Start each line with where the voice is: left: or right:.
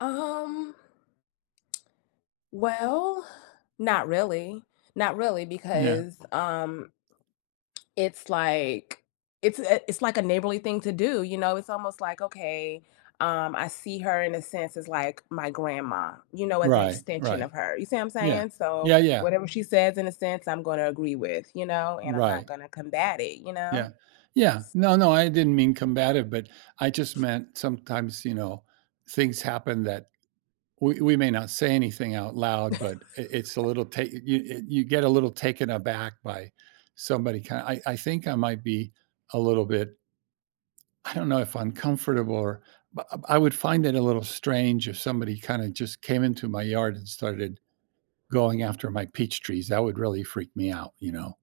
left: Um Well, not really. Not really,
right: Yeah.
left: because, um it's like it's a it it's like a neighborly thing to do, you know? It's almost, like, okay, um, I see her, in a sense, as like my grandma, you know, as an
right: Right,
left: extension
right: right.
left: of her, you see what I'm
right: Yeah.
left: saying? So,
right: Yeah, yeah.
left: whatever she says, in a sense, I'm gonna agree with, you know, and I'm not
right: Right.
left: gonna combat it, you know?
right: Yeah. Yeah.
left: S
right: No, no, I didn't mean combative, but I just meant sometimes, you know, things happen that we we may not say anything out loud, but, i it's a little ta you e you get a little taken aback by somebody, kin I I think I might be a little bit I don't know if uncomfortable, or but, uh, I would find it a little strange if somebody kinda just came into my yard and started going after my peach trees. That would really freak me out, you know,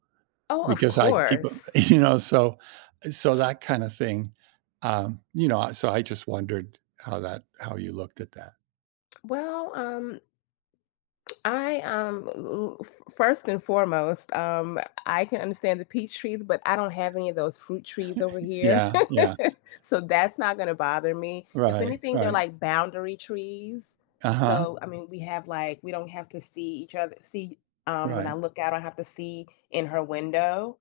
left: Oh, of
right: because I keep
left: course.
right: e you know, so, uh, so, that kind of thing, um, you know, I so, I just wondered how that how you looked at that.
left: Well, um, I, um, u u f first and foremost, um, I I can understand the peach trees, but I don't have any of those fruit trees over here,
right: Yeah, yeah.
left: so, that's not gonna bother me. If
right: Right.
left: anything, they're
right: Right.
left: like boundary trees,
right: Uh-huh.
left: so, I mean, we have, like we don't have to see each othe see um, when I
right: Right.
left: look out, I don't have to see in her window,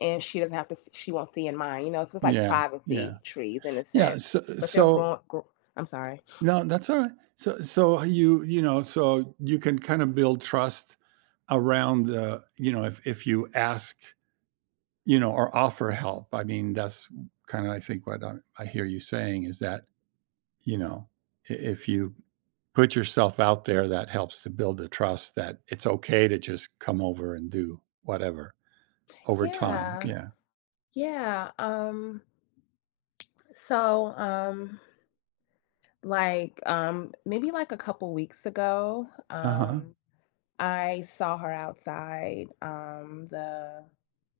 left: and she doesn't have to s she won't see in mine, you know? So, it's like
right: Yeah, yeah.
left: privacy trees in a
right: Yeah,
left: sense,
right: s
left: but they're
right: so
left: gro g I'm sorry.
right: No, that's alright. So so, you, you know, so, you can kinda build trust, around the you know if if you ask, you know, or offer help. I mean, that's w kinda I think, what I I hear you saying, is that, you know, i if you put yourself out there that helps to build the trust, that it's okay to just come over and do whatever over time,
left: Yeah.
right: yeah.
left: Yeah, um, so, um, like, um, maybe, like, a couple weeks ago,
right: Uh-huh.
left: um, I saw her outside, um, the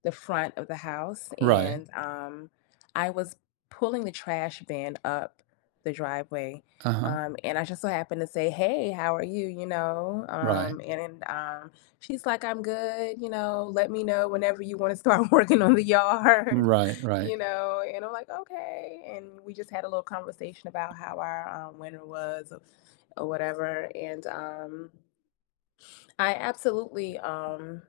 left: the front of the house,
right: Right.
left: and, um, I was pulling the trash bin up the driveway,
right: Uh-huh.
left: um, and I just so happened to say, "Hey, how are you," you know,
right: Right.
left: um, and, uh, she's like, "I'm good, you know, let me know whenever you wanna start working on the yard,"
right: Right,
left: you
right: right.
left: know, and I'm like, "Okay," and we just had a little conversation about how our, um, winter was o or whatever and, um I absolutely, um